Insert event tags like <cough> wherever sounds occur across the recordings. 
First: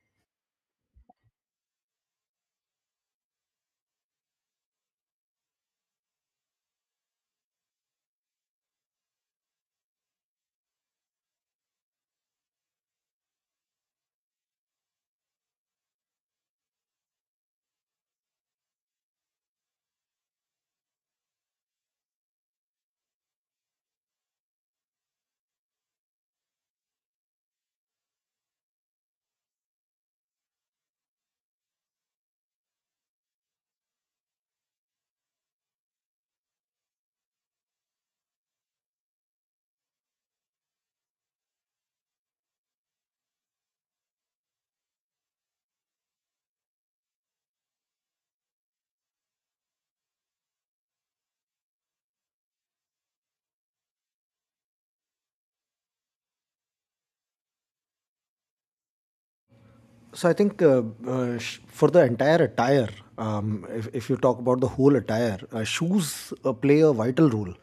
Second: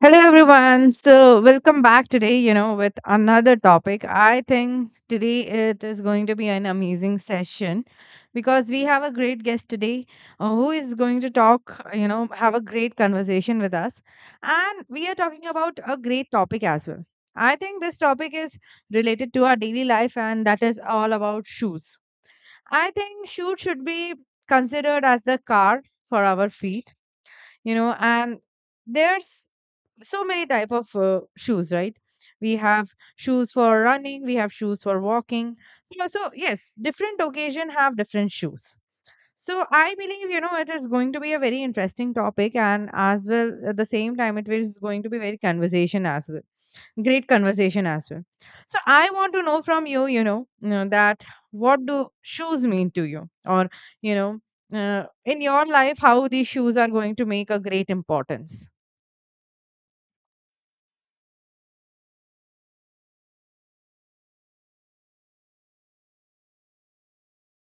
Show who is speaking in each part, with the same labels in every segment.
Speaker 1: Hello, everyone. Welcome back today, with another topic. I think today it is going to be an amazing session because we have a great guest today who is going to talk, have a great conversation with us. And we are talking about a great topic as well. I think this topic is related to our daily life, and that is all about shoes. I think shoes should be considered as the car for our feet, and there's so many type of shoes, right? We have shoes for running, we have shoes for walking. So yes, different occasion have different shoes. So I believe, it is going to be a very interesting topic and as well at the same time it is going to be very conversation as well, great conversation as well. So I want to know from you, you know, that what do shoes mean to you, or you know in your life how these shoes are going to make a great importance.
Speaker 2: So I think for the entire attire, if you talk about the whole attire, shoes play a vital role.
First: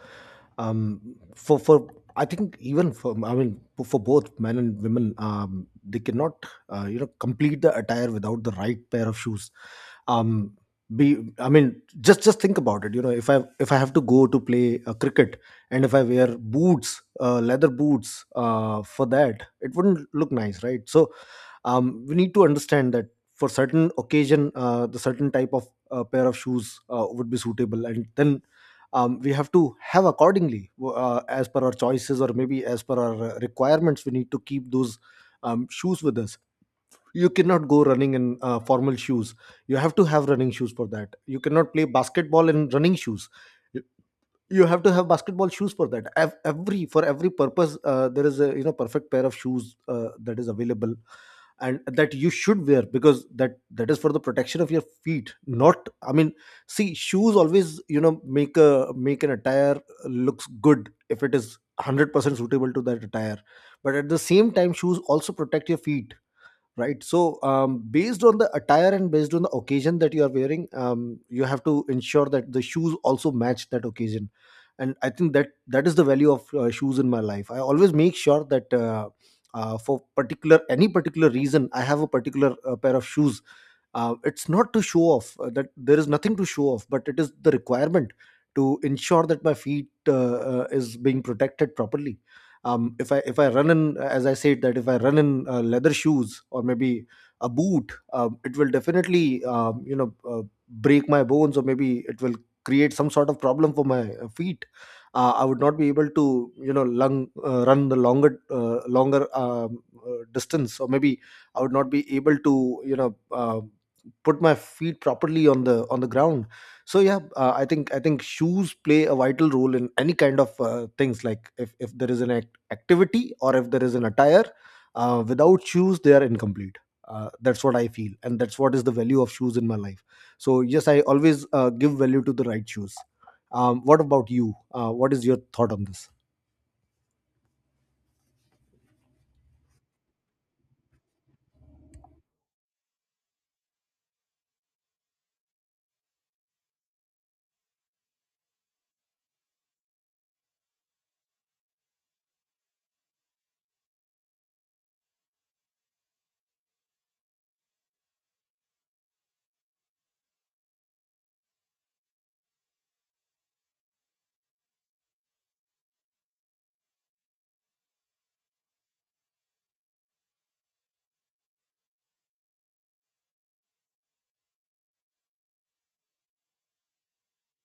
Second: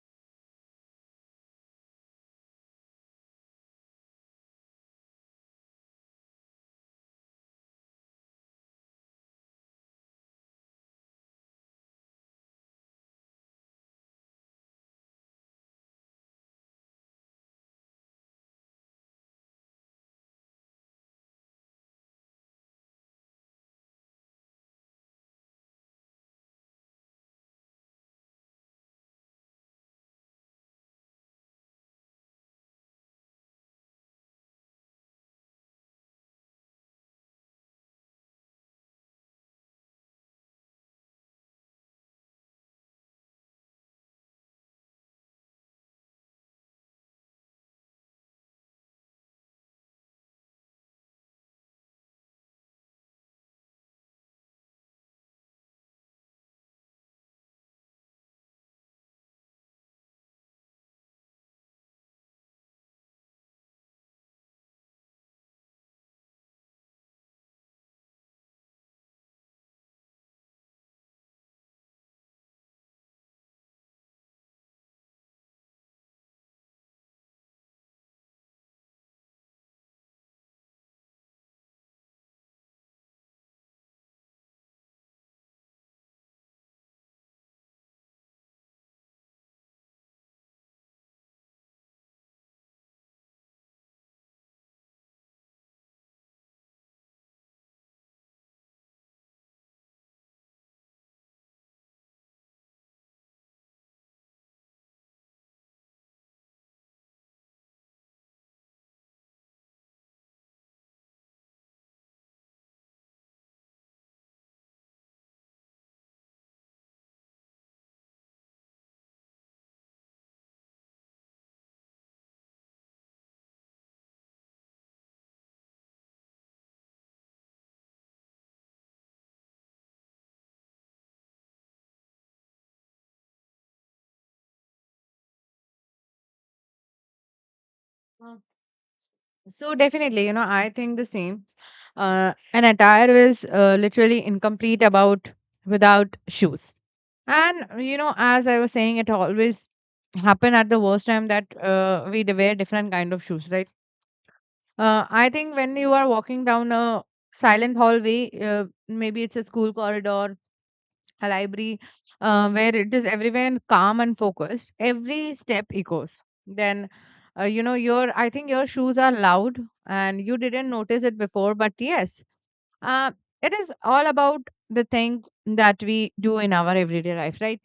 Speaker 2: For I think even for for both men and women, they cannot complete the attire without the right pair of shoes. Um, be I mean just think about it. You know, if I have to go to play cricket, and if I wear boots, leather boots for that, it wouldn't look nice, right? So we need to understand that for certain occasion the certain type of pair of shoes would be suitable, and then we have to have accordingly as per our choices, or maybe as per our requirements, we need to keep those shoes with us. You cannot go running in formal shoes. You have to have running shoes for that. You cannot play basketball in running shoes. You have to have basketball shoes for that. Ev- every for every purpose there is a, you know, perfect pair of shoes that is available, and that you should wear, because that is for the protection of your feet. Not I mean See, shoes always, you know, make a, make an attire looks good if it is 100% suitable to that attire, but at the same time shoes also protect your feet, right? So based on the attire and based on the occasion that you are wearing, you have to ensure that the shoes also match that occasion. And I think that is the value of shoes in my life. I always make sure that for particular any particular reason, I have a particular pair of shoes. It's not to show off, that there is nothing to show off, but it is the requirement to ensure that my feet is being protected properly. Um, if i if I run in, as I said, that if I run in leather shoes or maybe a boot, it will definitely break my bones, or maybe it will create some sort of problem for my feet. I would not be able to, you know, run the longer distance, or maybe I would not be able to put my feet properly on the ground. So yeah, I think shoes play a vital role in any kind of things. Like, if there is an activity, or if there is an attire, without shoes they are incomplete. That's what I feel, and that's what is the value of shoes in my life. So yes, I always give value to the right shoes. What about you? What is your thought on this?
Speaker 1: So definitely, I think the same. An attire is literally incomplete about without shoes. And you know, as I was saying, it always happen at the worst time that we wear different kind of shoes, right? I think when you are walking down a silent hallway, maybe it's a school corridor, a library, where it is everywhere calm and focused. Every step echoes. Then, you know, your I think your shoes are loud and you didn't notice it before, but yes, uh, it is all about the thing that we do in our everyday life, right?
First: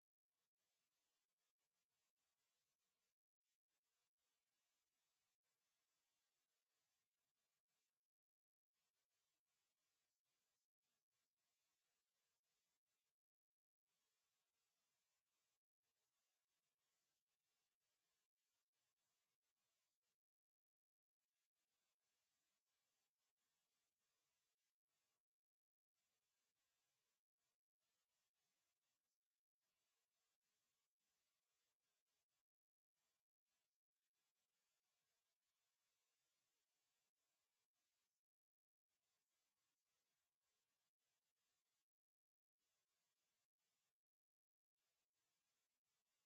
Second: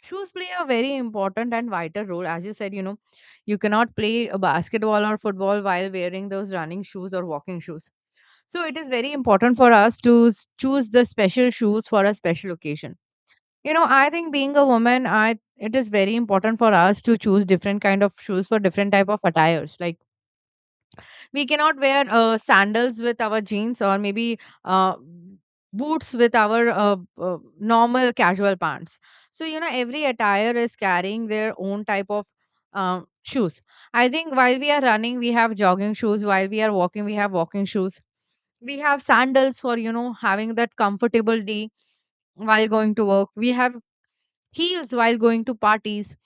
Speaker 1: Shoes play a very important and vital role. As you said, you know, you cannot play a basketball or football while wearing those running shoes or walking shoes. So it is very important for us to choose the special shoes for a special occasion. You know, I think being a woman, I it is very important for us to choose different kind of shoes for different type of attires. Like, we cannot wear sandals with our jeans, or maybe uh, boots with our normal casual pants. So you know every attire is carrying their own type of um, shoes. I think while we are running we have jogging shoes, while we are walking we have walking shoes, we have sandals for, you know, having that comfortable day, while going to work we have heels, while going to parties,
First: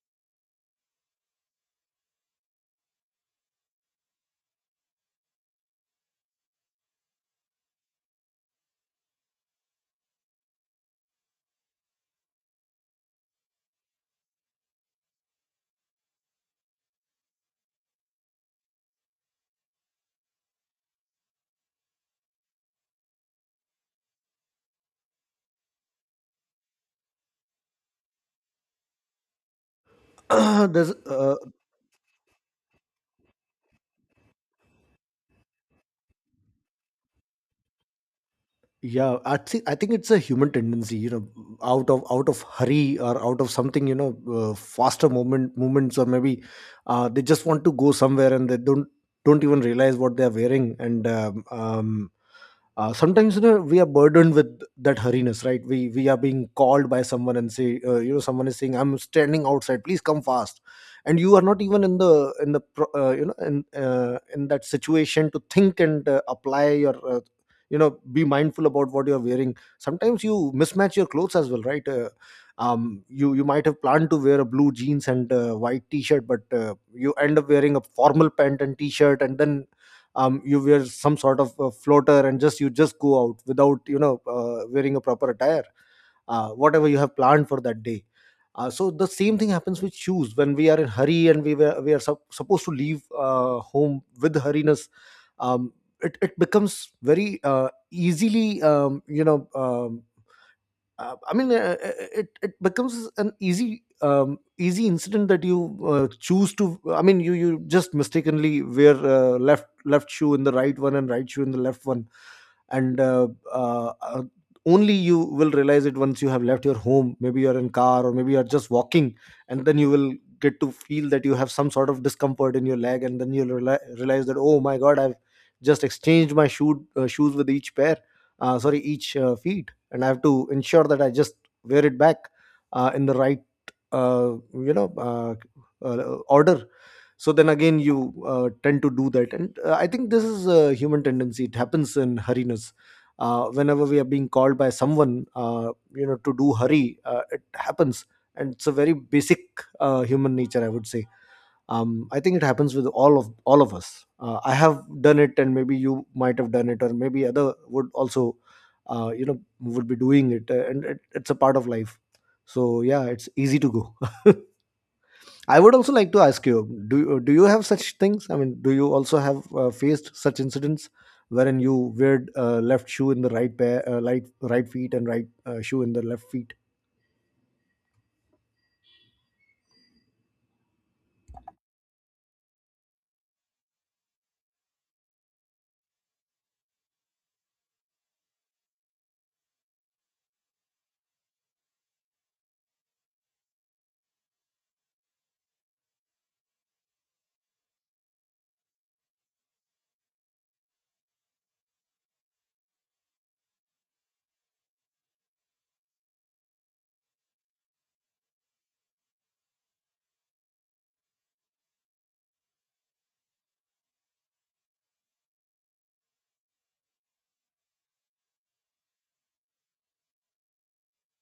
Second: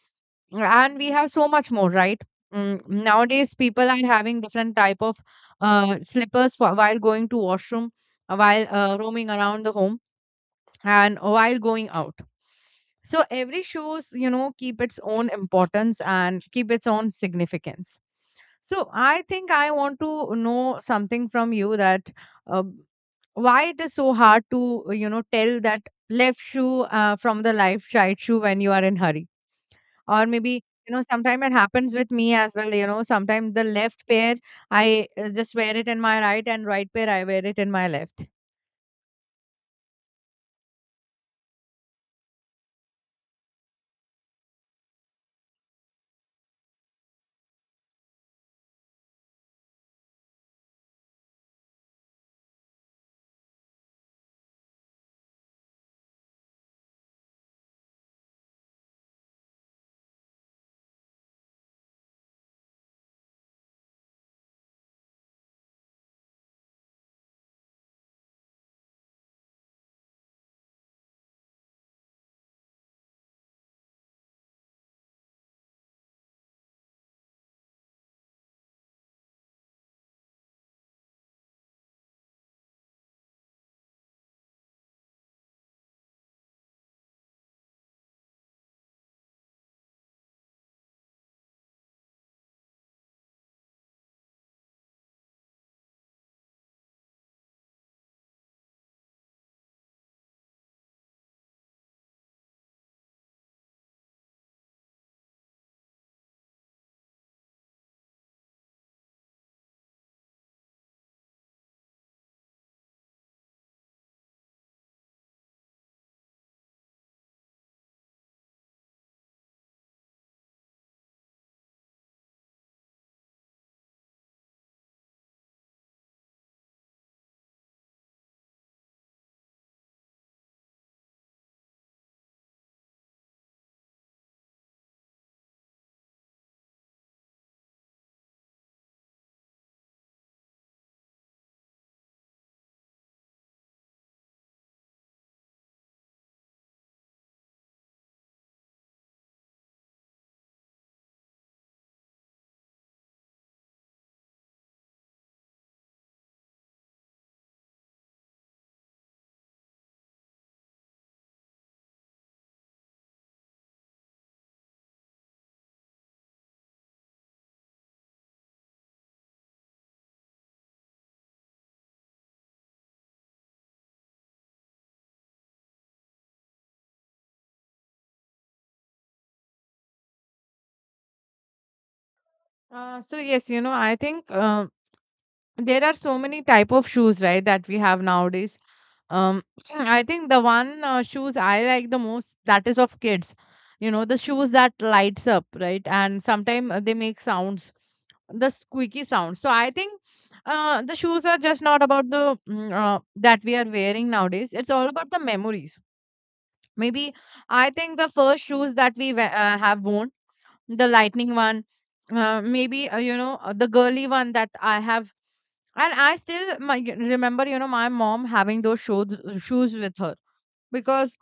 Speaker 1: and we have so much more, right? Mm, nowadays people are having different type of slippers for, while going to washroom, while roaming around the home, and while going out. So every shows you know keep its own importance and keep its own significance. So I think I want to know something from you that uh, why it is so hard to, you know, tell that left shoe from the left right shoe when you are in hurry, or maybe,
Speaker 2: <clears throat> there's
Speaker 1: you know, sometimes it happens with me as well, you know, sometimes the left pair, I just wear it in my right, and right pair, I wear it in my left.
Speaker 2: Yeah, I think it's a human tendency, you know. Out of hurry, or out of something, you know, faster movements, or maybe they just want to go somewhere and they don't, even realize what they're wearing. And sometimes, you know, we are burdened with that hurriness, right? We are being called by someone and say, you know, someone is saying, I'm standing outside, please come fast. And you are not even in the you know, in that situation to think and apply your be mindful about what you are wearing. Sometimes you mismatch your clothes as well, right? Um you might have planned to wear a blue jeans and white t-shirt, but you end up wearing a formal pant and t-shirt, and then you wear some sort of a floater and just go out without, you know, wearing a proper attire, whatever you have planned for that day. So the same thing happens with shoes when we are in hurry, and we are supposed to leave home with hurriness. um, it becomes very easily you know I mean, uh, uh, it becomes an easy easy incident that you choose to. I mean, you just mistakenly wear left shoe in the right one and right shoe in the left one, and only you will realize it once you have left your home. Maybe you're in car, or maybe you're just walking, and then you will get to feel that you have some sort of discomfort in your leg, and then you'll realize that, oh my god, I've just exchanged my shoes with each pair. Sorry, each feet. And I have to ensure that I just wear it back in the right uh, you know uh, uh, order. So then again you tend to do that. And I think this is a human tendency, it happens in hurriness. Whenever we are being called by someone you know, to do hurry, it happens. And it's a very basic human nature, I would say. I think it happens with all of us. I have done it, and maybe you might have done it, or maybe other would also would be doing it. It's a part of life. So yeah, it's easy to go. <laughs> I would also like to ask you, do you have such things? I mean, do you also have, faced such incidents wherein you weared left shoe in the right pair, right feet, and right shoe in the left feet?
Speaker 1: So yes, you know, I think there are so many type of shoes, right, that we have nowadays. Um <clears throat> I think the one shoes I like the most, that is of kids. You know, the shoes that lights up, right, and sometimes they make sounds, the squeaky sound. So I think the shoes are just not about the that we are wearing nowadays. It's all about the memories. Maybe, I think, the first shoes that we have worn, the lightning one, maybe you know the girly one that I have. And I still remember, you know, my mom having those shoes with her. Because,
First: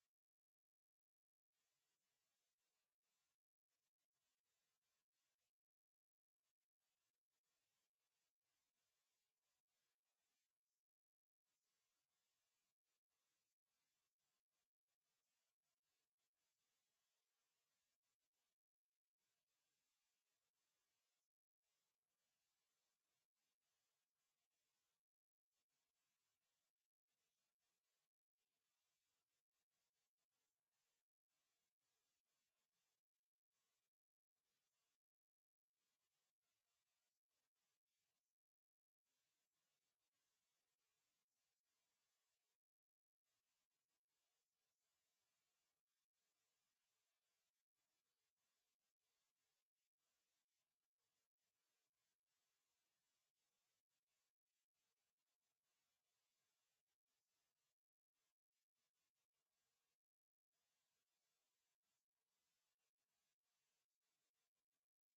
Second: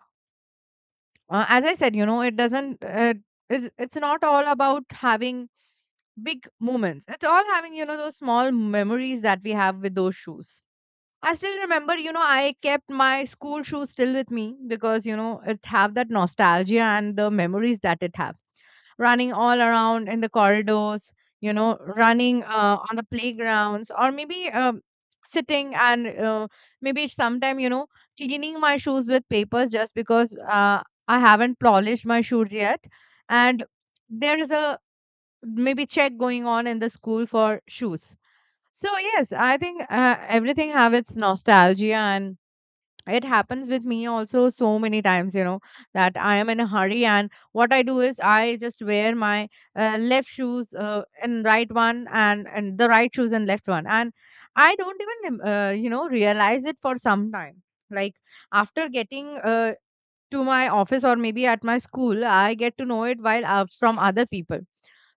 Speaker 1: as I said, you know, it doesn't. It's not all about having big moments. It's all having, you know, those small memories that we have with those shoes. I still remember, you know, I kept my school shoes still with me, because, you know, it have that nostalgia and the memories that it have. Running all around in the corridors, you know, running on the playgrounds, or maybe sitting and maybe sometime, you know, cleaning my shoes with papers just because I haven't polished my shoes yet. And there is a maybe check going on in the school for shoes. So yes, I think everything have its nostalgia, and it happens with me also so many times, you know, that I am in a hurry, and what I do is I just wear my left shoes and right one, and the right shoes and left one. And I don't even, you know, realize it for some time. Like, after getting to my office or maybe at my school, I get to know it while from other people.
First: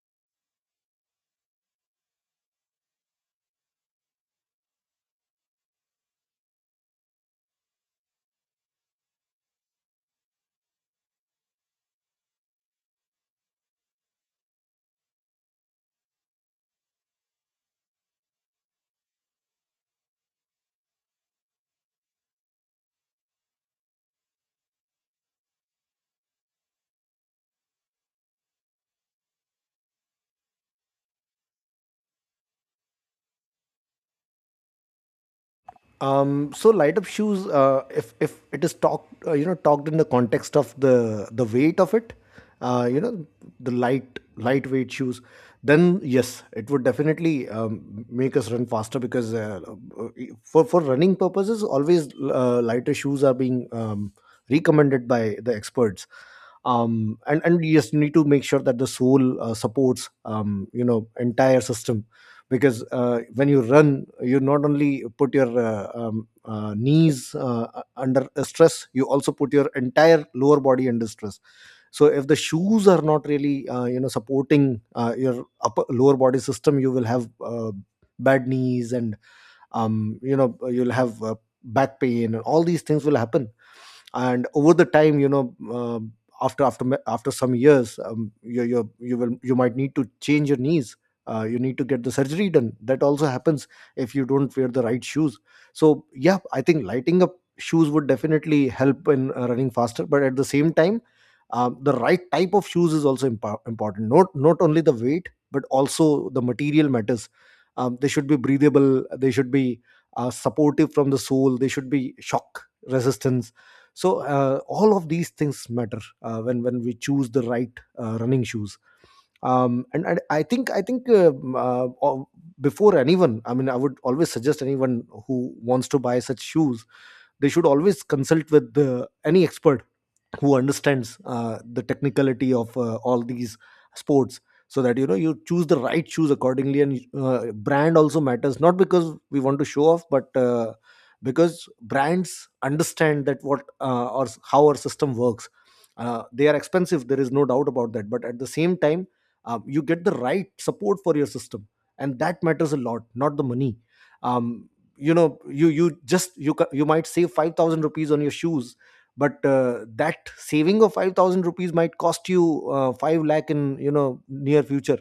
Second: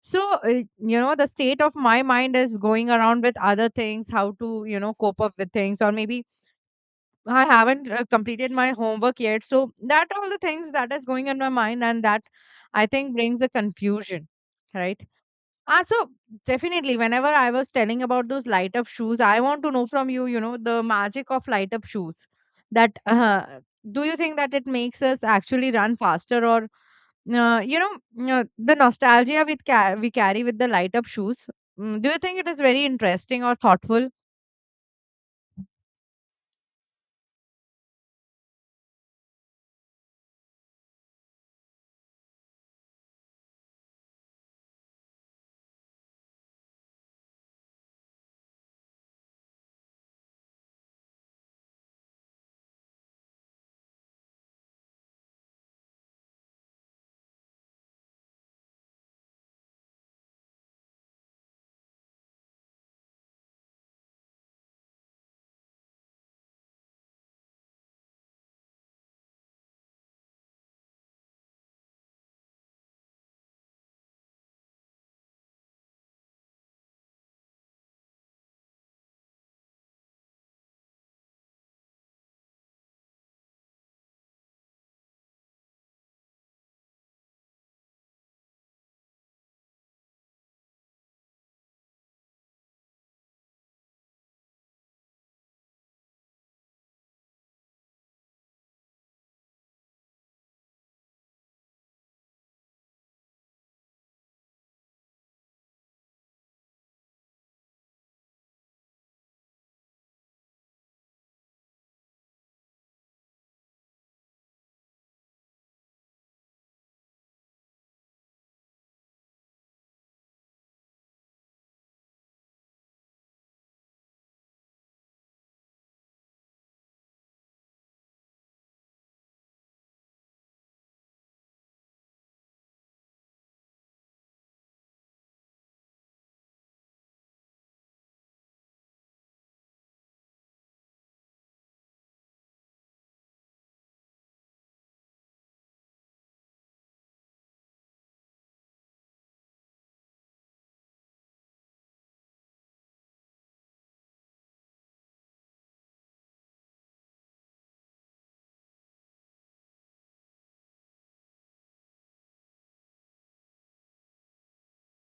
Speaker 1: So uh, you know, the state of my mind is going around with other things, how to, you know, cope up with things, or maybe I haven't completed my homework yet, so that all the things that is going in my mind, and that I think brings a confusion, right? Ah, so definitely, whenever I was telling about those light up shoes, I want to know from you, you know, the magic of light up shoes. That do you think that it makes us actually run faster, or the nostalgia we we carry with the light up shoes? Mm, do you think it is very interesting or thoughtful?
Speaker 2: So light up shoes, if it is talked, talked in the context of the weight of it, uh, you know, the lightweight shoes, then yes, it would definitely make us run faster, because uh, for running purposes, always lighter shoes are being recommended by the experts. And yes, you need to make sure that the sole supports you know, entire system, because when you run, you not only put your knees under stress, you also put your entire lower body under stress. So if the shoes are not really, you know, supporting your upper lower body system, you will have bad knees, and you know, you'll have back pain, and all these things will happen. And over the time, you know, after some years, you will, you might need to change your knees. You need to get the surgery done, that also happens if you don't wear the right shoes. So yeah, I think lighting up shoes would definitely help in running faster, but at the same time the right type of shoes is also important. Not only the weight, but also the material matters. They should be breathable, they should be supportive from the sole, they should be shock resistant. So all of these things matter when we choose the right running shoes. Um, and I think o- Before anyone, I mean, I would always suggest anyone who wants to buy such shoes, they should always consult with any expert who understands the technicality of all these sports, so that you know, you choose the right shoes accordingly. And brand also matters, not because we want to show off, but because brands understand that what, how our system works. They are expensive, there is no doubt about that, but at the same time you get the right support for your system, and that matters a lot, not the money. um, you know, you just you, you might save 5,000 rupees on your shoes, but that saving of 5,000 rupees might cost you 5 lakh in, you know, near future.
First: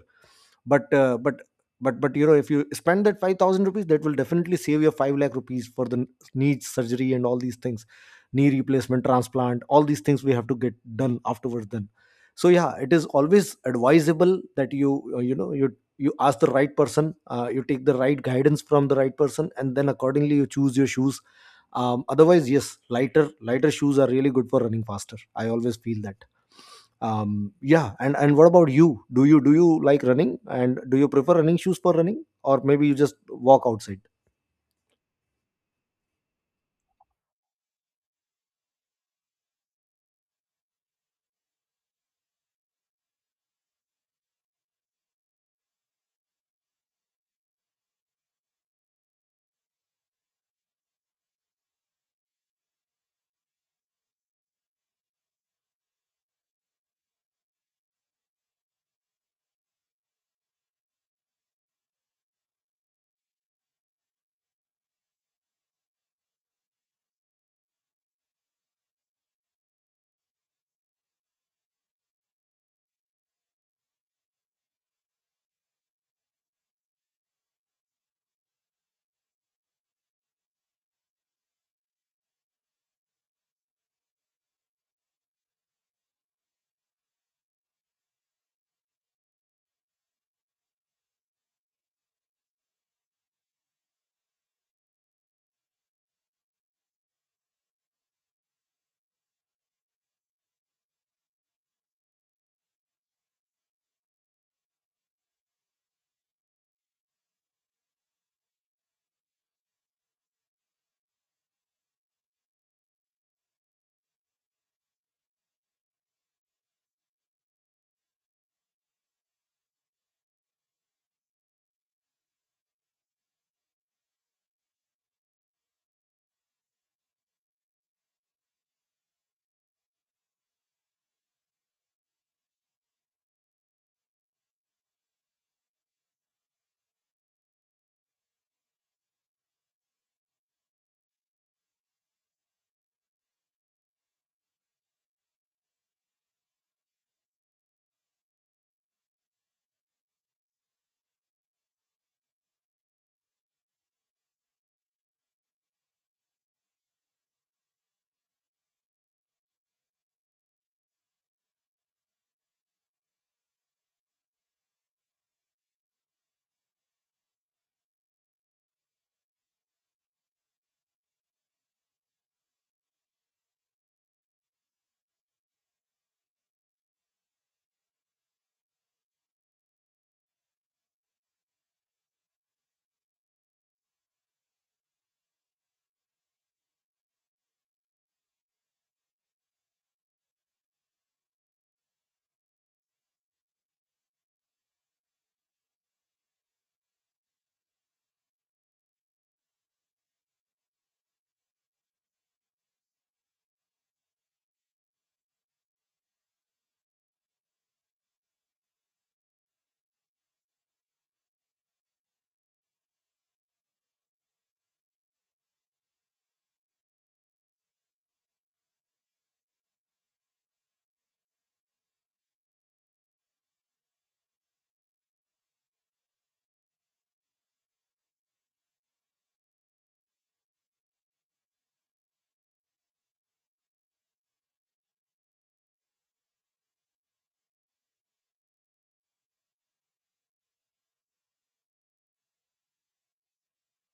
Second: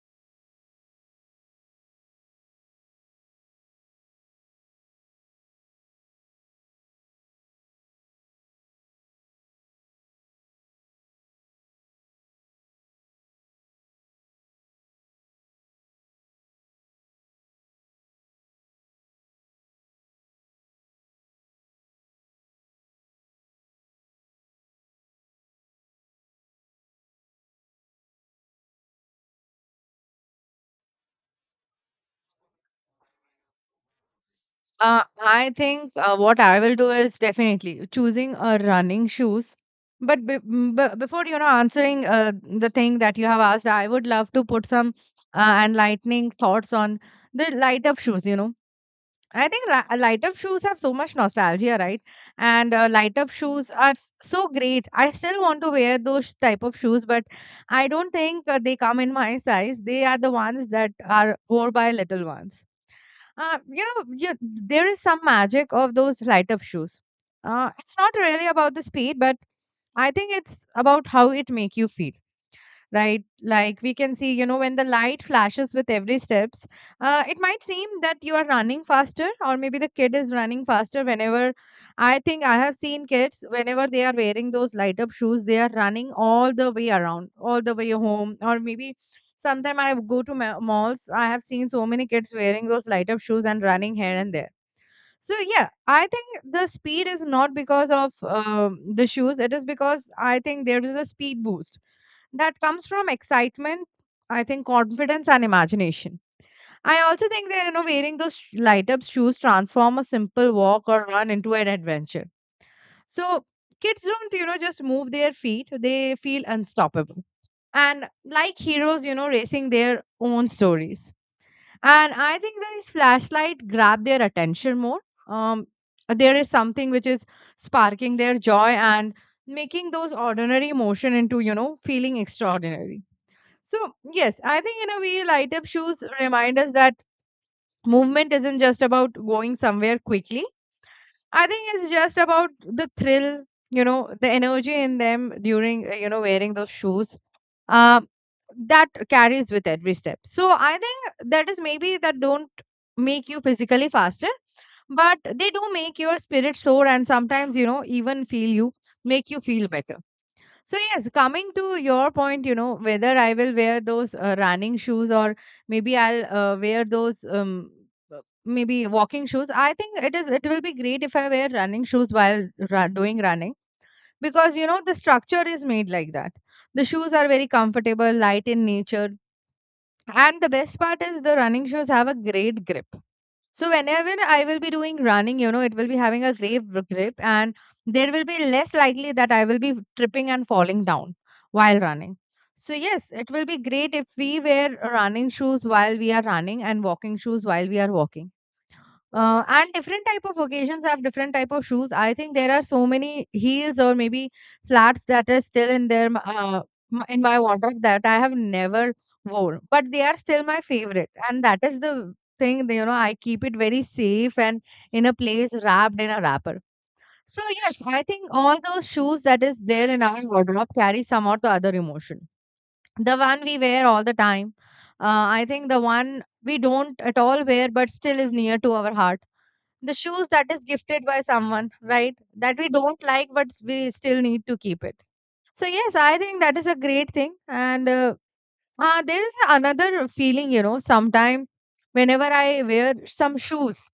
Speaker 2: But you know, if you spend that 5,000 rupees, that will definitely save you 5 lakh rupees for the knee surgery and all these things, knee replacement, transplant, all these things we have to get done afterwards then. So yeah, it is always advisable that you, you know, you ask the right person, you take the right guidance from the right person, and then accordingly you choose your shoes. Otherwise, yes, lighter shoes are really good for running faster, I always feel that. Yeah. And what about you? Do you, like Running and do you prefer running shoes for running, or maybe you just walk outside?
Speaker 1: I think what I will do is definitely choosing a running shoes. But be m- b before, you know, answering the thing that you have asked, I would love to put some enlightening thoughts on the light up shoes. You know, I think li light up shoes have so much nostalgia, right? And light up shoes are so great. I still want to wear those type of shoes, but I don't think they come in my size. They are the ones that are wore by little ones. You know, there is some magic of those light up shoes. It's not really about the speed, but I think it's about how it make you feel, right? Like we can see, you know, when the light flashes with every steps, it might seem that you are running faster, or maybe the kid is running faster. Whenever I think I have seen kids, whenever they are wearing those light up shoes, they are running all the way around, all the way home, or maybe. Sometimes I go to malls. I have seen so many kids wearing those light up shoes and running here and there. So yeah, I think the speed is not because of the shoes. It is because, I think, there is a speed boost that comes from excitement. I think confidence and imagination. I also think that you know wearing those light up shoes transform a simple walk or run into an adventure. So kids don't, you know, just move their feet; they feel unstoppable, and like heroes, you know, racing their own stories. And I think this flashlight grab their attention more. um there is something which is sparking their joy and making those ordinary motion into, you know, feeling extraordinary. So yes, I think in a way light up shoes remind us that movement isn't just about going somewhere quickly. I think it's just about the thrill, you know, the energy in them during, wearing those shoes. Um, that carries with every step. So I think that is maybe that don't make you physically faster, but they do make your spirit soar, and sometimes, you know, even make you feel better. So yes, coming to your point, you know, whether I will wear those running shoes, or maybe I'll wear those uh, maybe walking shoes. I think it is it will be great if I wear running shoes while doing running, because you know the structure is made like that. The shoes are very comfortable, light in nature, and the best part is the running shoes have a great grip. So whenever I will be doing running, you know, it will be having a great grip, and there will be less likely that I will be tripping and falling down while running. So yes, it will be great if we wear running shoes while we are running and walking shoes while we are walking. And different type of occasions have different type of shoes. I think there are so many heels or maybe flats that are still in in my wardrobe that I have never worn, but they are still my favorite, and that is the thing. I keep it very safe and in a place wrapped in a wrapper. So yes, I think all those shoes that is there in our wardrobe carry some or the other emotion. The one we wear all the time. I think the one we don't at all wear, but still is near to our heart, the shoes that is gifted by someone, right? That we don't like, but we still need to keep it. So, yes, I think that is a great thing. And there is another feeling, you know, sometime whenever I wear some shoes,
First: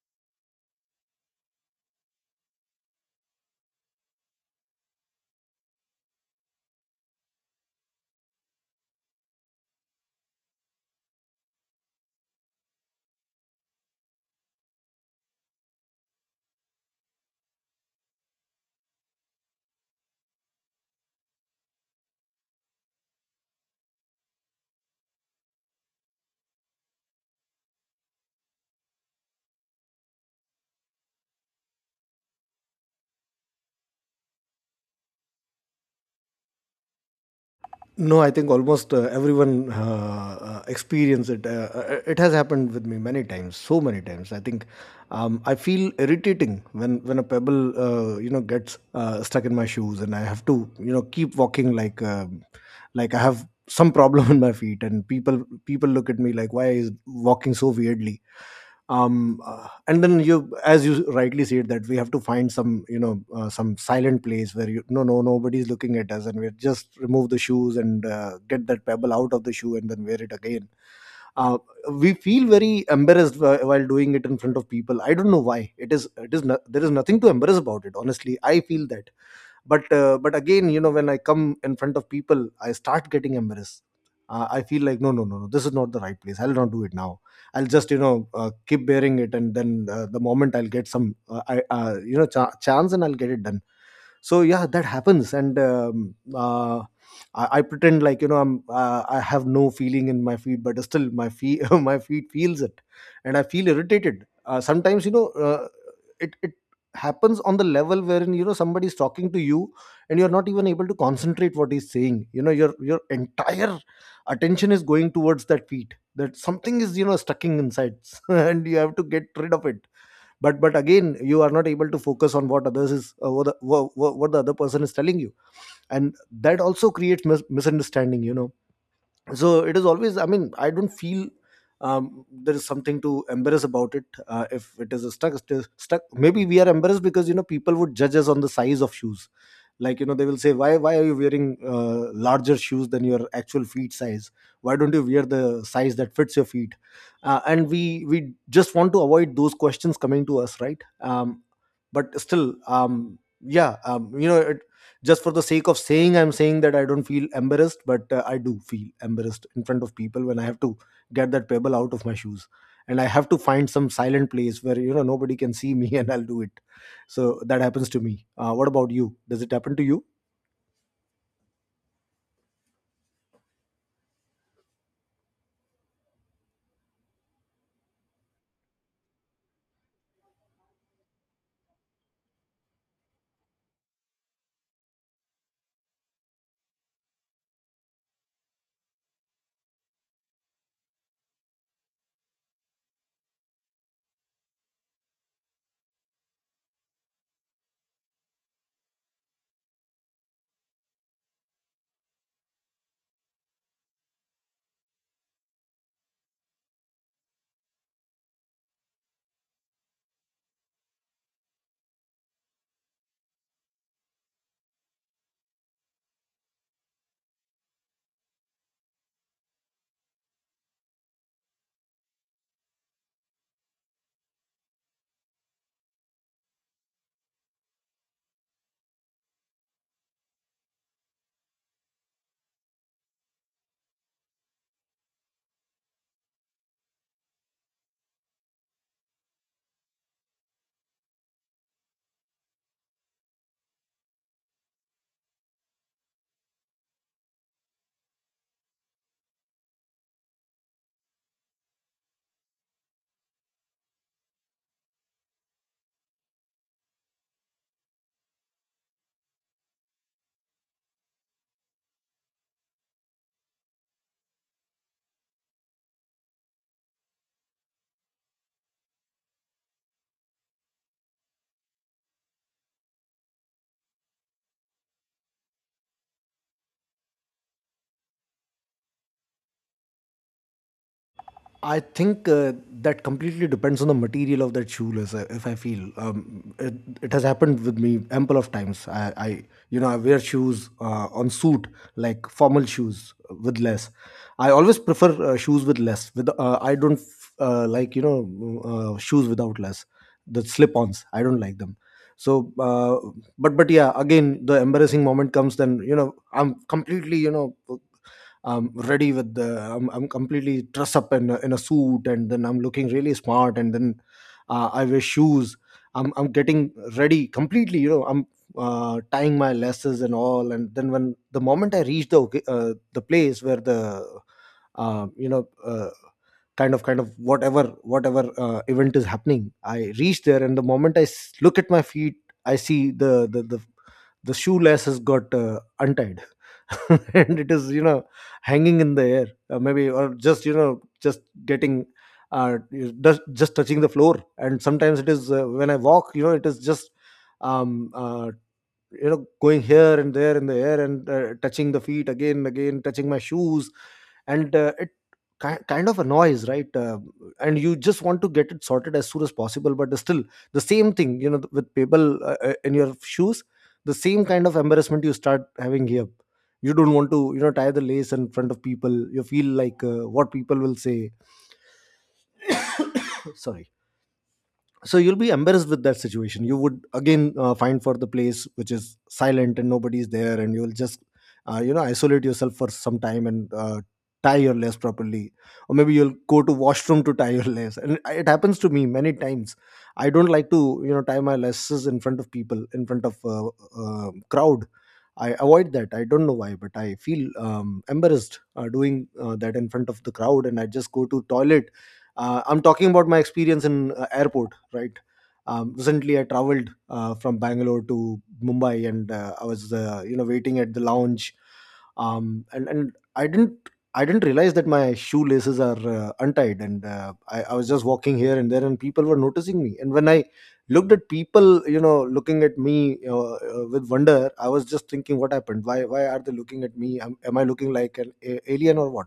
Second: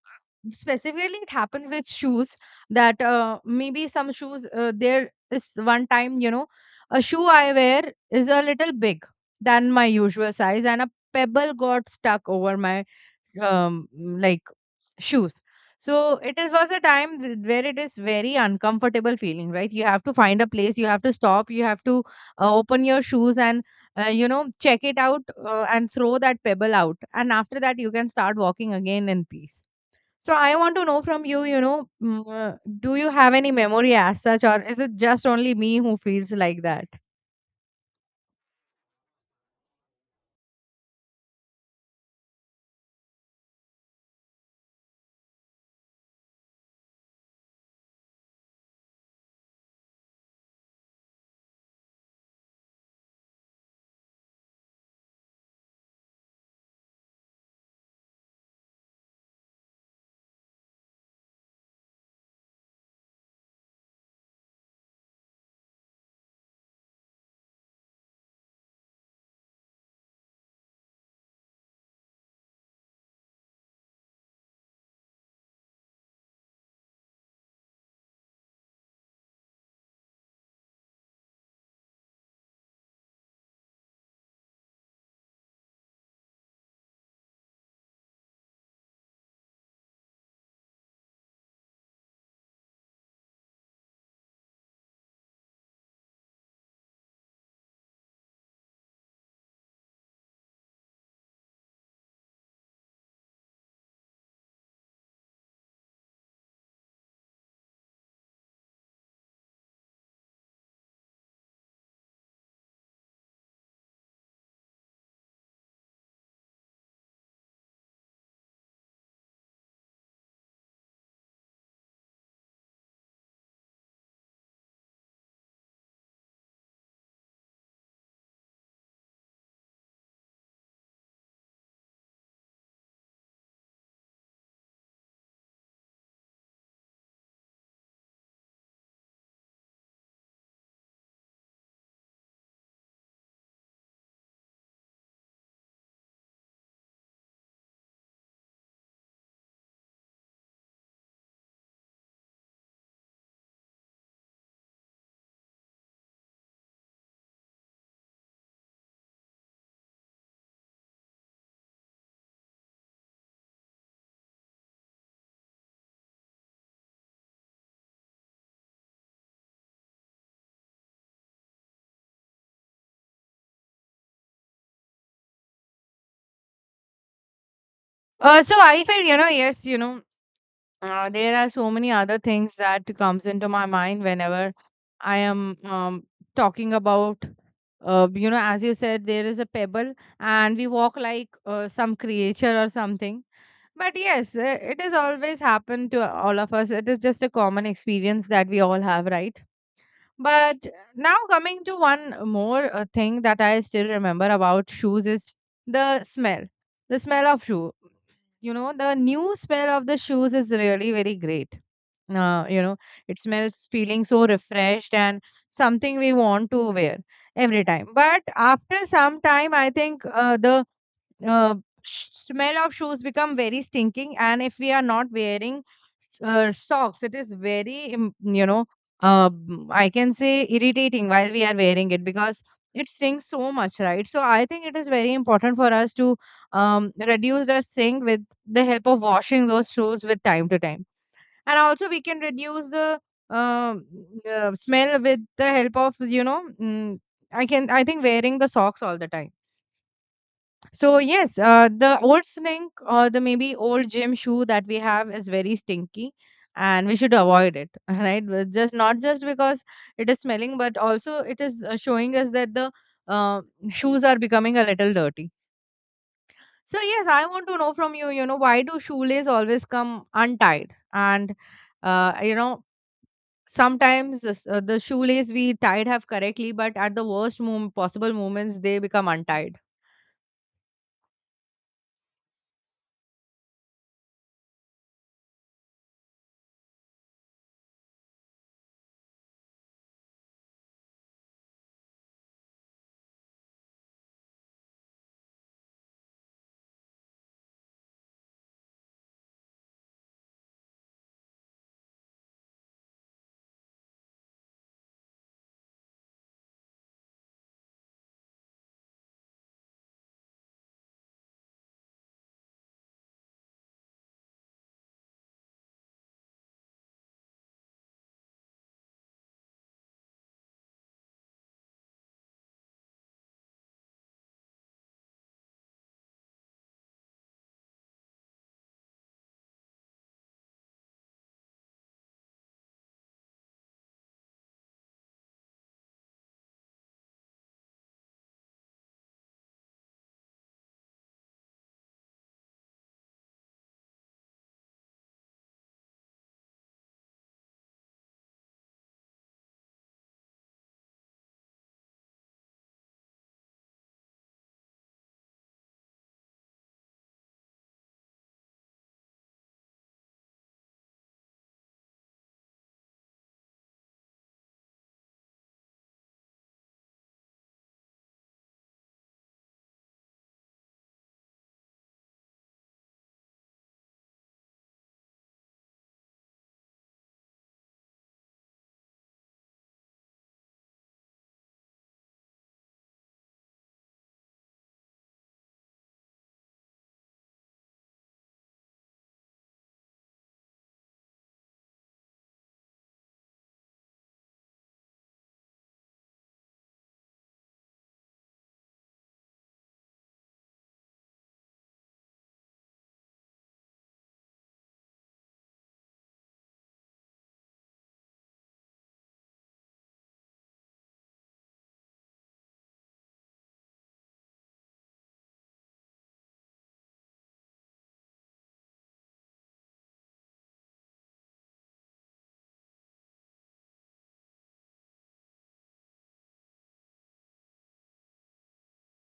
Speaker 1: specifically it happens with shoes that there is one time, a shoe I wear is a little big than my usual size, and a pebble got stuck over my um, like shoes. So it was a time where it is very uncomfortable feeling, right? You have to find a place, you have to stop, you have to open your shoes and, uh, check it out, and throw that pebble out, and after that you can start walking again in peace. So I want to know from you, do you have any memory as such, or is it just only me who feels like that?
Speaker 2: No, I think almost everyone experience it. It has happened with me many times, so many times. I think I feel irritating when a pebble, gets stuck in my shoes, and I have to, keep walking like I have some problem <laughs> in my feet, and people look at me like, why is walking so weirdly? And then you, as you rightly said, that we have to find some some silent place where you no no nobody's looking at us, and we just remove the shoes and get that pebble out of the shoe, and then wear it again. uh, we feel very embarrassed while doing it in front of people. I don't know why it is no, there is nothing to embarrass about it, honestly, I feel that. But but again, you know, when I come in front of people, I start getting embarrassed. I feel like no no no no, this is not the right place, I'll not do it now. I'll just, you know, keep bearing it, and then the moment I'll get some I, you know cha- chance, and I'll get it done. So yeah, that happens. And I pretend like, you know, I'm I have no feeling in my feet, but still my feet <laughs> my feet feels it. And I feel irritated sometimes, you know, it happens on the level wherein, you know, somebody is talking to you, and you're not even able to concentrate what he's saying. You know, your entire attention is going towards that feet, that something is, you know, stucking inside <laughs> and you have to get rid of it. But again, you are not able to focus on what others is what the other person is telling you. And that also creates misunderstanding, you know. So it is always, I mean, I don't feel there is something to embarrass about it. If it is a stuck, it is stuck. Maybe we are embarrassed because, you know, people would judge us on the size of shoes. Like, you know, they will say why are you wearing larger shoes than your actual feet size. Why don't you wear the size that fits your feet? And we just want to avoid those questions coming to us, right? But still, yeah, you know, it, just for the sake of saying, I'm saying that I don't feel embarrassed. But I do feel embarrassed in front of people when I have to get that pebble out of my shoes. And I have to find some silent place where, you know, nobody can see me <laughs> and I'll do it. So that happens to me. What about you, does it happen to you?
Speaker 1: So I feel, yes, there are so many other things that comes into my mind whenever I am talking about, you know, as you said, there is a pebble, and we walk like some creature or something. But yes, it has always happened to all of us. It is just a common experience that we all have, right? But now coming to one more thing that I still remember about shoes is the smell. The smell of shoe. You know, the new smell of the shoes is really very great. Uh, you know, it smells feeling so refreshed and something we want to wear every time. But after some time, I think the uh, smell of shoes become very stinking, and if we are not wearing socks, it is very I can say irritating while we are wearing it, because it stinks so much, right? So I think it is very important for us to reduce the stink with the help of washing those shoes with time to time, and also we can reduce the um, smell with the help of, you know, I can, I think, wearing the socks all the time. So yes, the old snink or the maybe old gym shoe that we have is very stinky, and we should avoid it, <laughs> right? But just not just because it is smelling, but also it is showing us that the uh, shoes are becoming a little dirty. So yes, I want to know from you, you know, why do shoelace always come untied? And, uh, sometimes this, the shoelace we tied have correctly, but at the worst possible moments they become untied.
Speaker 2: I think that completely depends on the material of that shoe lace. If I feel, it, it has happened with me ample of times. I You know, I wear shoes on suit, like formal shoes with less. I always prefer shoes with less with I don't like, you know, shoes without less, the slip-ons. I don't like them. So but yeah, again, the embarrassing moment comes. Then, you know, I'm completely, you know, I'm ready with the I'm completely dressed up in a suit, and then I'm looking really smart, and then I wear shoes. I'm getting ready completely. You know, I'm tying my laces and all. And then when the moment I reach the the place where the uh, you know uh, kind of whatever event is happening, I reach there, and the moment I look at my feet, I see the shoe laces got untied. <laughs> And it is, you know, hanging in the air, maybe, or just, you know, just getting uh, just touching the floor. And sometimes it is when I walk, you know, it is just um uh, you know, going here and there in the air, and touching the feet again and again, touching my shoes. And it kind of annoys, right? And you just want to get it sorted as soon as possible. But still, the same thing, you know, with people in your shoes, the same kind of embarrassment you start having here. You don't want to, you know, tie the lace in front of people. You feel like what people will say. <coughs> Sorry. So you'll be embarrassed with that situation. You would again find for the place which is silent, and nobody's there, and you'll just you know, isolate yourself for some time, and tie your lace properly, or maybe you'll go to washroom to tie your lace. And it happens to me many times. I don't like to, you know, tie my laces in front of people, in front of crowd. I avoid that. I don't know why, but I feel embarrassed doing that in front of the crowd, and I just go to toilet. I'm talking about my experience in airport, right? Recently, I traveled from Bangalore to Mumbai, and I was you know, waiting at the lounge, and I didn't realize that my shoelaces are untied. And I was just walking here and there, and people were noticing me. And when I looked at people, you know, looking at me with wonder, I was just thinking, what happened? Why are they looking at me? Am I looking like an alien or what?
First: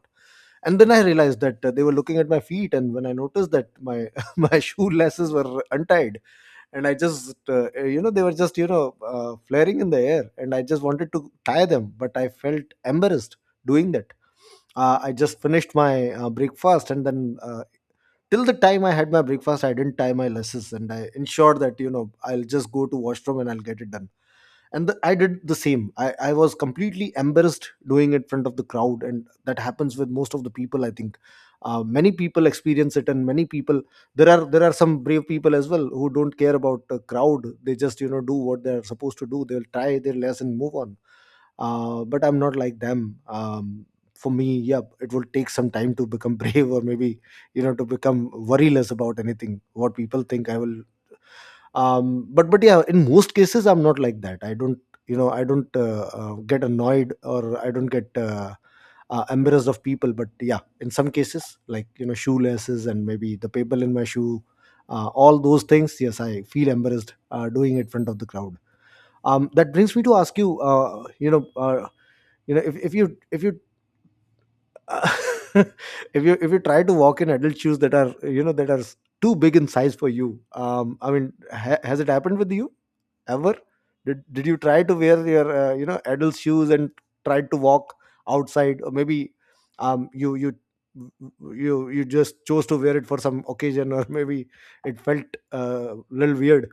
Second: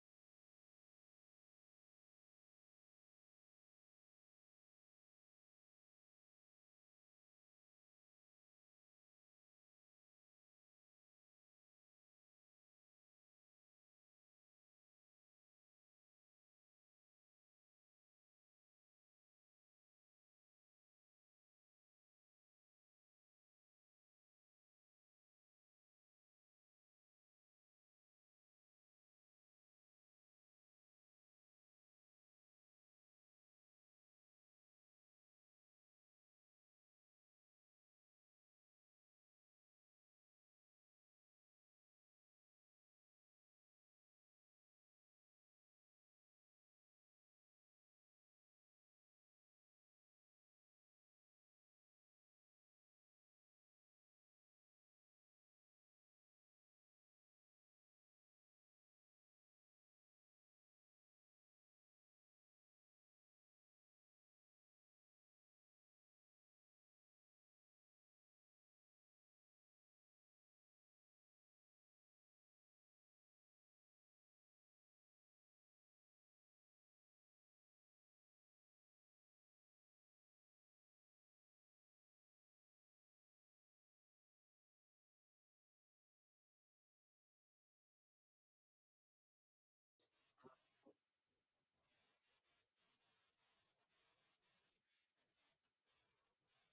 Speaker 2: And then I realized that they were looking at my feet. And when I noticed that my <laughs> my shoe laces were untied, and I just you know, they were just, you know, flaring in the air, and I just wanted to tie them, but I felt embarrassed doing that. I just finished my breakfast, and then till the time I had my breakfast, I didn't tie my laces, and I ensured that, you know, I'll just go to washroom, and I'll get it done. And the, I did the same. I was completely embarrassed doing it in front of the crowd. And that happens with most of the people, I think. Many people experience it, and many people, there are some brave people as well who don't care about the crowd. They just, you know, do what they're supposed to do. They'll try their lesson, move on. But I'm not like them. For me, yeah, it will take some time to become <laughs> brave, or maybe, you know, to become worryless about anything what people think. I will but yeah, in most cases I'm not like that. I don't, you know, I don't get annoyed, or I don't get embarrassed of people. But yeah, in some cases, like, you know, shoelaces, and maybe the paper in my shoe, all those things, yes, I feel embarrassed doing it in front of the crowd. That brings me to ask you you know, if you <laughs> if you try to walk in adult shoes that are, you know, that are too big in size for you. I mean, has it happened with you ever? Did you try to wear your you know, adult shoes, and try to walk outside, or maybe um you you you just chose to wear it for some occasion, or <laughs> maybe it felt a little weird?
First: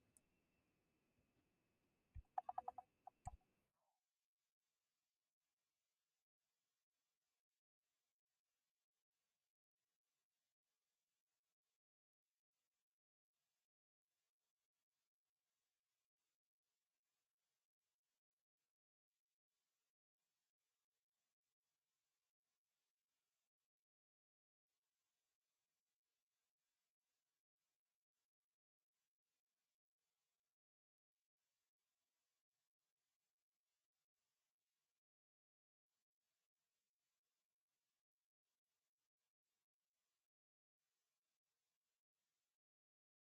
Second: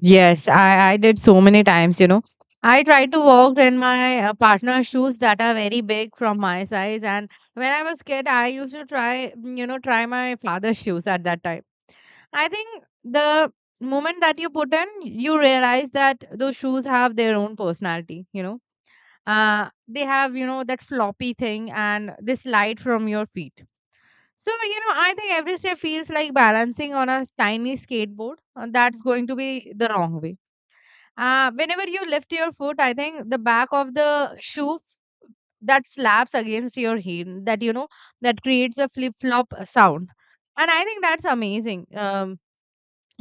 Speaker 1: Yes, I did so many times, you know. I try to walk in my partner's shoes that are very big from my size. And when I was kid, I used to try, try my father's shoes at that time. I think the moment that you put in, you realize that those shoes have their own personality, you know. They have, you know, that floppy thing, and they slide from your feet. So, you know, I think every step feels like balancing on a tiny skateboard, and that's going to be the wrong way. Whenever you lift your foot, I think the back of the shoe that slaps against your heel, that, you know, that creates a flip flop sound. And I think that's amazing.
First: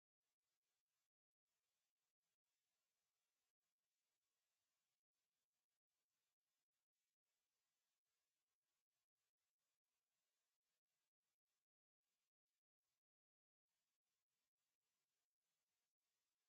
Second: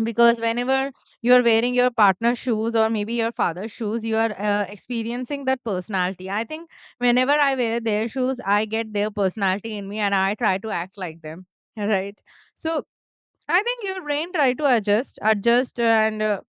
Speaker 1: Because whenever you're wearing your partner's shoes or maybe your father's shoes, you are experiencing that personality. I think whenever I wear their shoes, I get their personality in me and I try to act like them. <laughs> Right. So I think your brain try to adjust, and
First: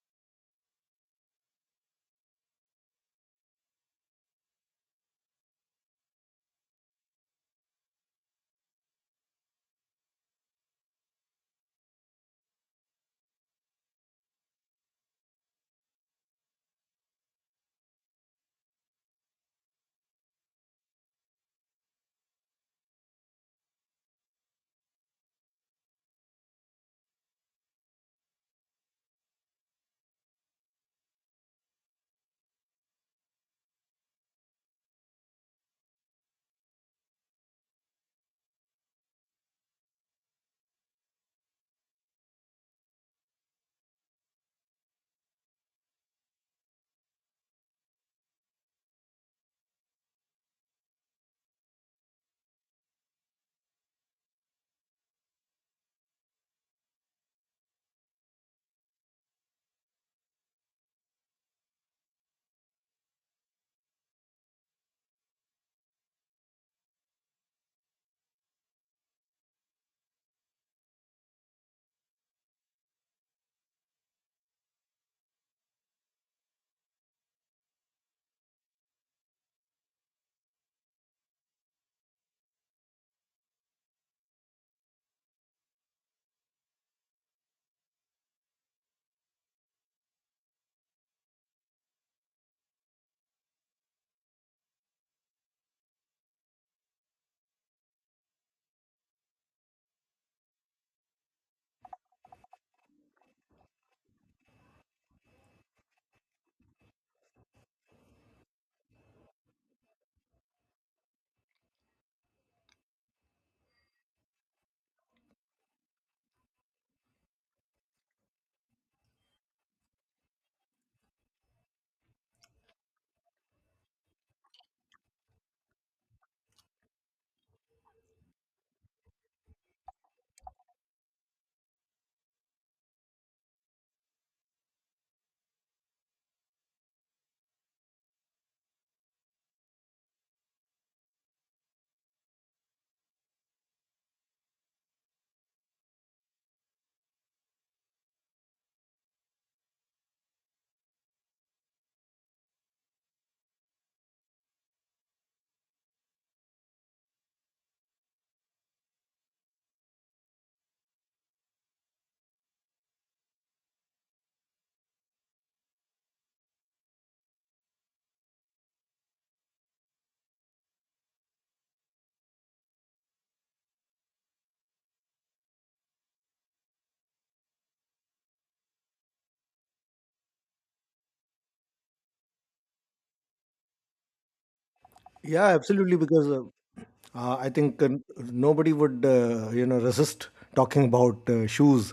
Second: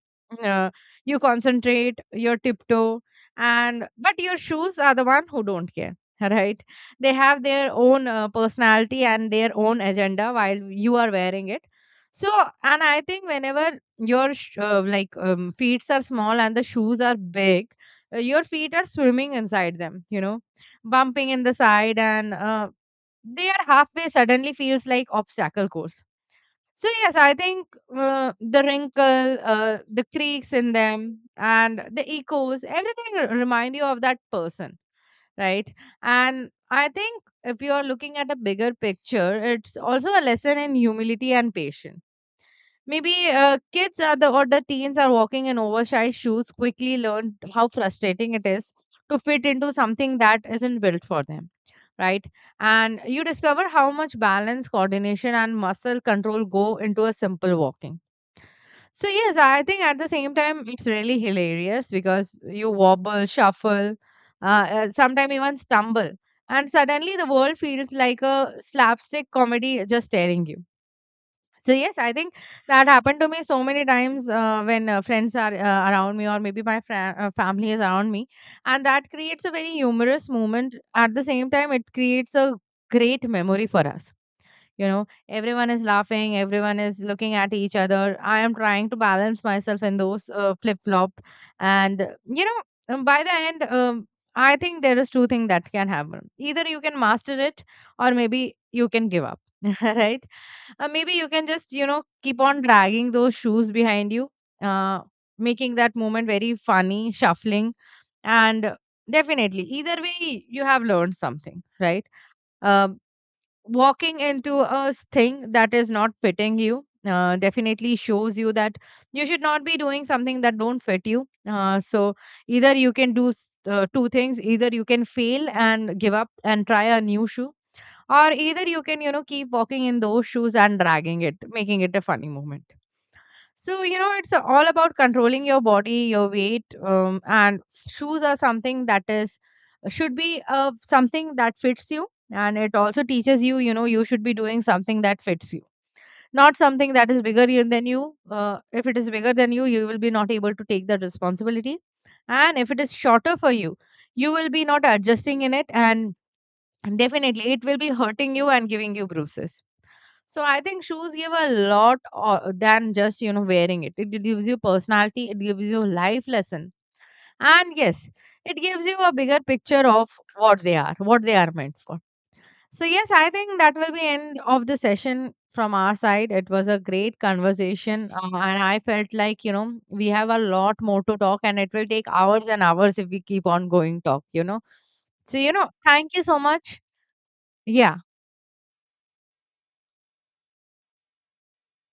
Speaker 1: uh, you concentrate, your tiptoe, and but your shoes are the one who don't care, <laughs> right? They have their own personality and their own agenda while you are wearing it. So, and I think whenever your feet are small and the shoes are big, your feet are swimming inside them, you know, bumping in the side, and they are halfway suddenly feels like obstacle course. So yes, I think the wrinkle, the creaks in them, and the echoes, everything remind you of that person, right? And I think if you are looking at a bigger picture, it's also a lesson in humility and patience. Maybe kids are the or the teens are walking in oversized shoes quickly learned how frustrating it is to fit into something that isn't built for them, right? And you discover how much balance, coordination, and muscle control go into a simple walking. So yes, I think at the same time it's really hilarious because you wobble, shuffle, sometimes even stumble, and suddenly the world feels like a slapstick comedy just staring you. So yes, I think that happened to me so many times when friends are around me, or maybe my family is around me, and that creates a very humorous moment. At the same time, it creates a great memory for us. You know, everyone is laughing, everyone is looking at each other. I am trying to balance myself in those flip flop, and, uh, by the end, I think there is two things that can happen: either you can master it, or maybe you can give up, <laughs> right? Maybe you can just, you know, keep on dragging those shoes behind you, uh, making that moment very funny, shuffling. And definitely, either way, you have learned something, right? Um, Walking into a thing that is not fitting you definitely shows you that you should not be doing something that don't fit you. So either you can do two things: either you can fail and give up and try a new shoe, or either you can, you know, keep walking in those shoes and dragging it, making it a funny moment. So you know, it's all about controlling your body, your weight, and shoes are something that is should be something that fits you, and it also teaches you, you know, you should be doing something that fits you, not something that is bigger than you. If it is bigger than you, you will be not able to take the responsibility, and if it is shorter for you, you will be not adjusting in it, and definitely, it will be hurting you and giving you bruises. So I think shoes give a lot than just, you know, wearing it. It gives you personality. It gives you life lesson, and yes, it gives you a bigger picture of what they are meant for. So yes, I think that will be end of the session from our side. It was a great conversation, and I felt like, you know, we have a lot more to talk, and it will take hours and hours if we keep on going talk. You know, so
Speaker 2: Yeah,
Speaker 1: you know,
Speaker 2: absolutely.
Speaker 1: thank you
Speaker 2: Because
Speaker 1: so much.
Speaker 2: I think
Speaker 1: Yeah.
Speaker 2: nobody would, you know, resist talking about shoes.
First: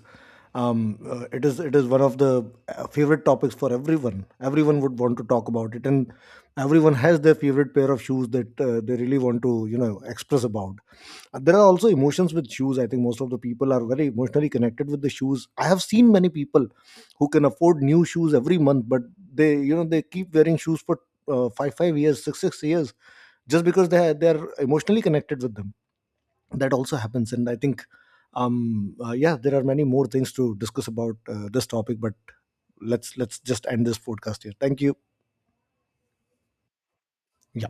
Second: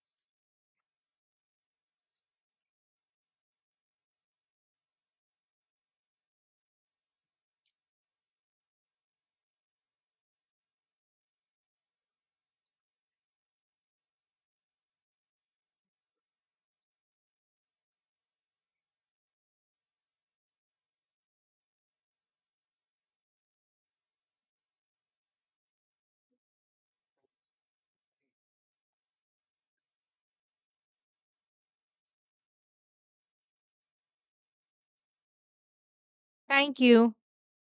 Speaker 2: It is one of the favorite topics for everyone. Everyone would want to talk about it, and everyone has their favorite pair of shoes that they really want to, you know, express about. There are also emotions with shoes. I think most of the people are very emotionally connected with the shoes. I have seen many people who can afford new shoes every month, but they, you know, they keep wearing shoes for five years, six years, just because they are emotionally connected with them. That also happens. And I think, yeah, there are many more things to discuss about this topic, but let's just end this podcast here. Thank you.
Speaker 1: Thank you.
Speaker 2: Yeah.